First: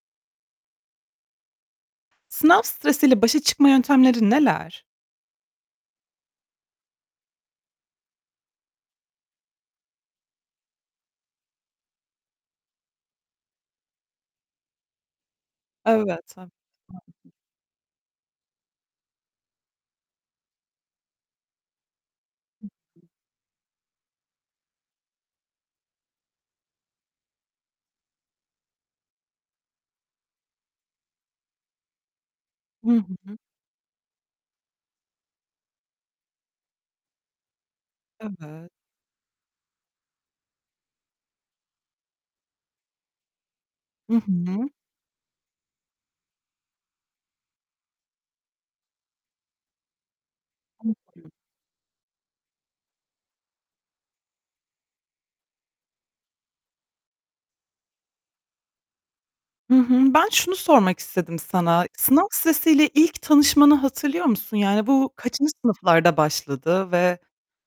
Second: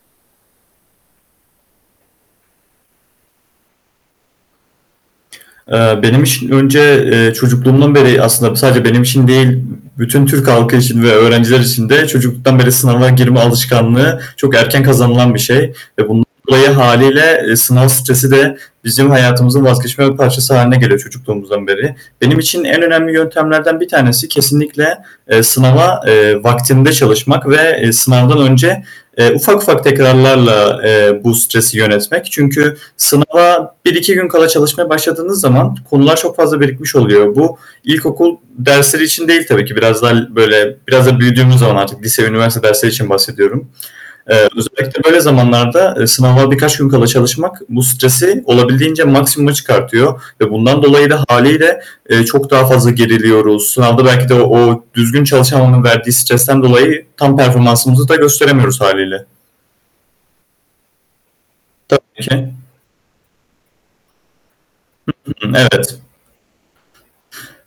Sınav stresiyle başa çıkma yöntemleri neler? Eee, benim için önce, eee, çocukluğumdan beri, aslında sadece benim için değil, bütün Türk halkı için ve öğrenciler için de çocukluktan beri sınava girme alışkanlığı çok erken kazanılan bir şey. Ve Evet. Ha. [unintelligible] hâliyle sınav stresi de bizim hayatımızın vazgeçilmez bir parçası hâline geliyor çocukluğumuzdan beri. Benim için Hı en hı. önemli yöntemlerden bir tanesi kesinlikle, eee, sınava, eee, vaktinde çalışmak. Ve, eee, sınavdan önce, eee, ufak ufak tekrarlarla, eee, bu stresi yönetmek. Çünkü Hı hı. sınava 1-2 gün kala çalışmaya başladığınız zaman konular çok fazla birikmiş oluyor. Bu ilkokul Evet. dersleri için değil tabii ki. Biraz daha l böyle, biraz da büyüdüğümüz zaman artık, lise ve üniversite dersleri için bahsediyorum. Hı Eee, hı. özellikle böyle zamanlarda, eee, sınava birkaç gün kala çalışmak bu stresi olabildiğince maksimuma çıkartıyor ve bundan I dolayı da hı. hâliyle, eee, çok daha fazla geriliyoruz. Sınavda belki de o düzgün çalışamamanın verdiği stresten dolayı, tam performansımızı da gösteremiyoruz hâliyle. Hı hı. Ben şunu sormak istedim sana. Sınav Tabii ki. stresiyle ilk tanışmanı hatırlıyor musun? Yani, bu kaçıncı Evet. sınıflarda başladı ve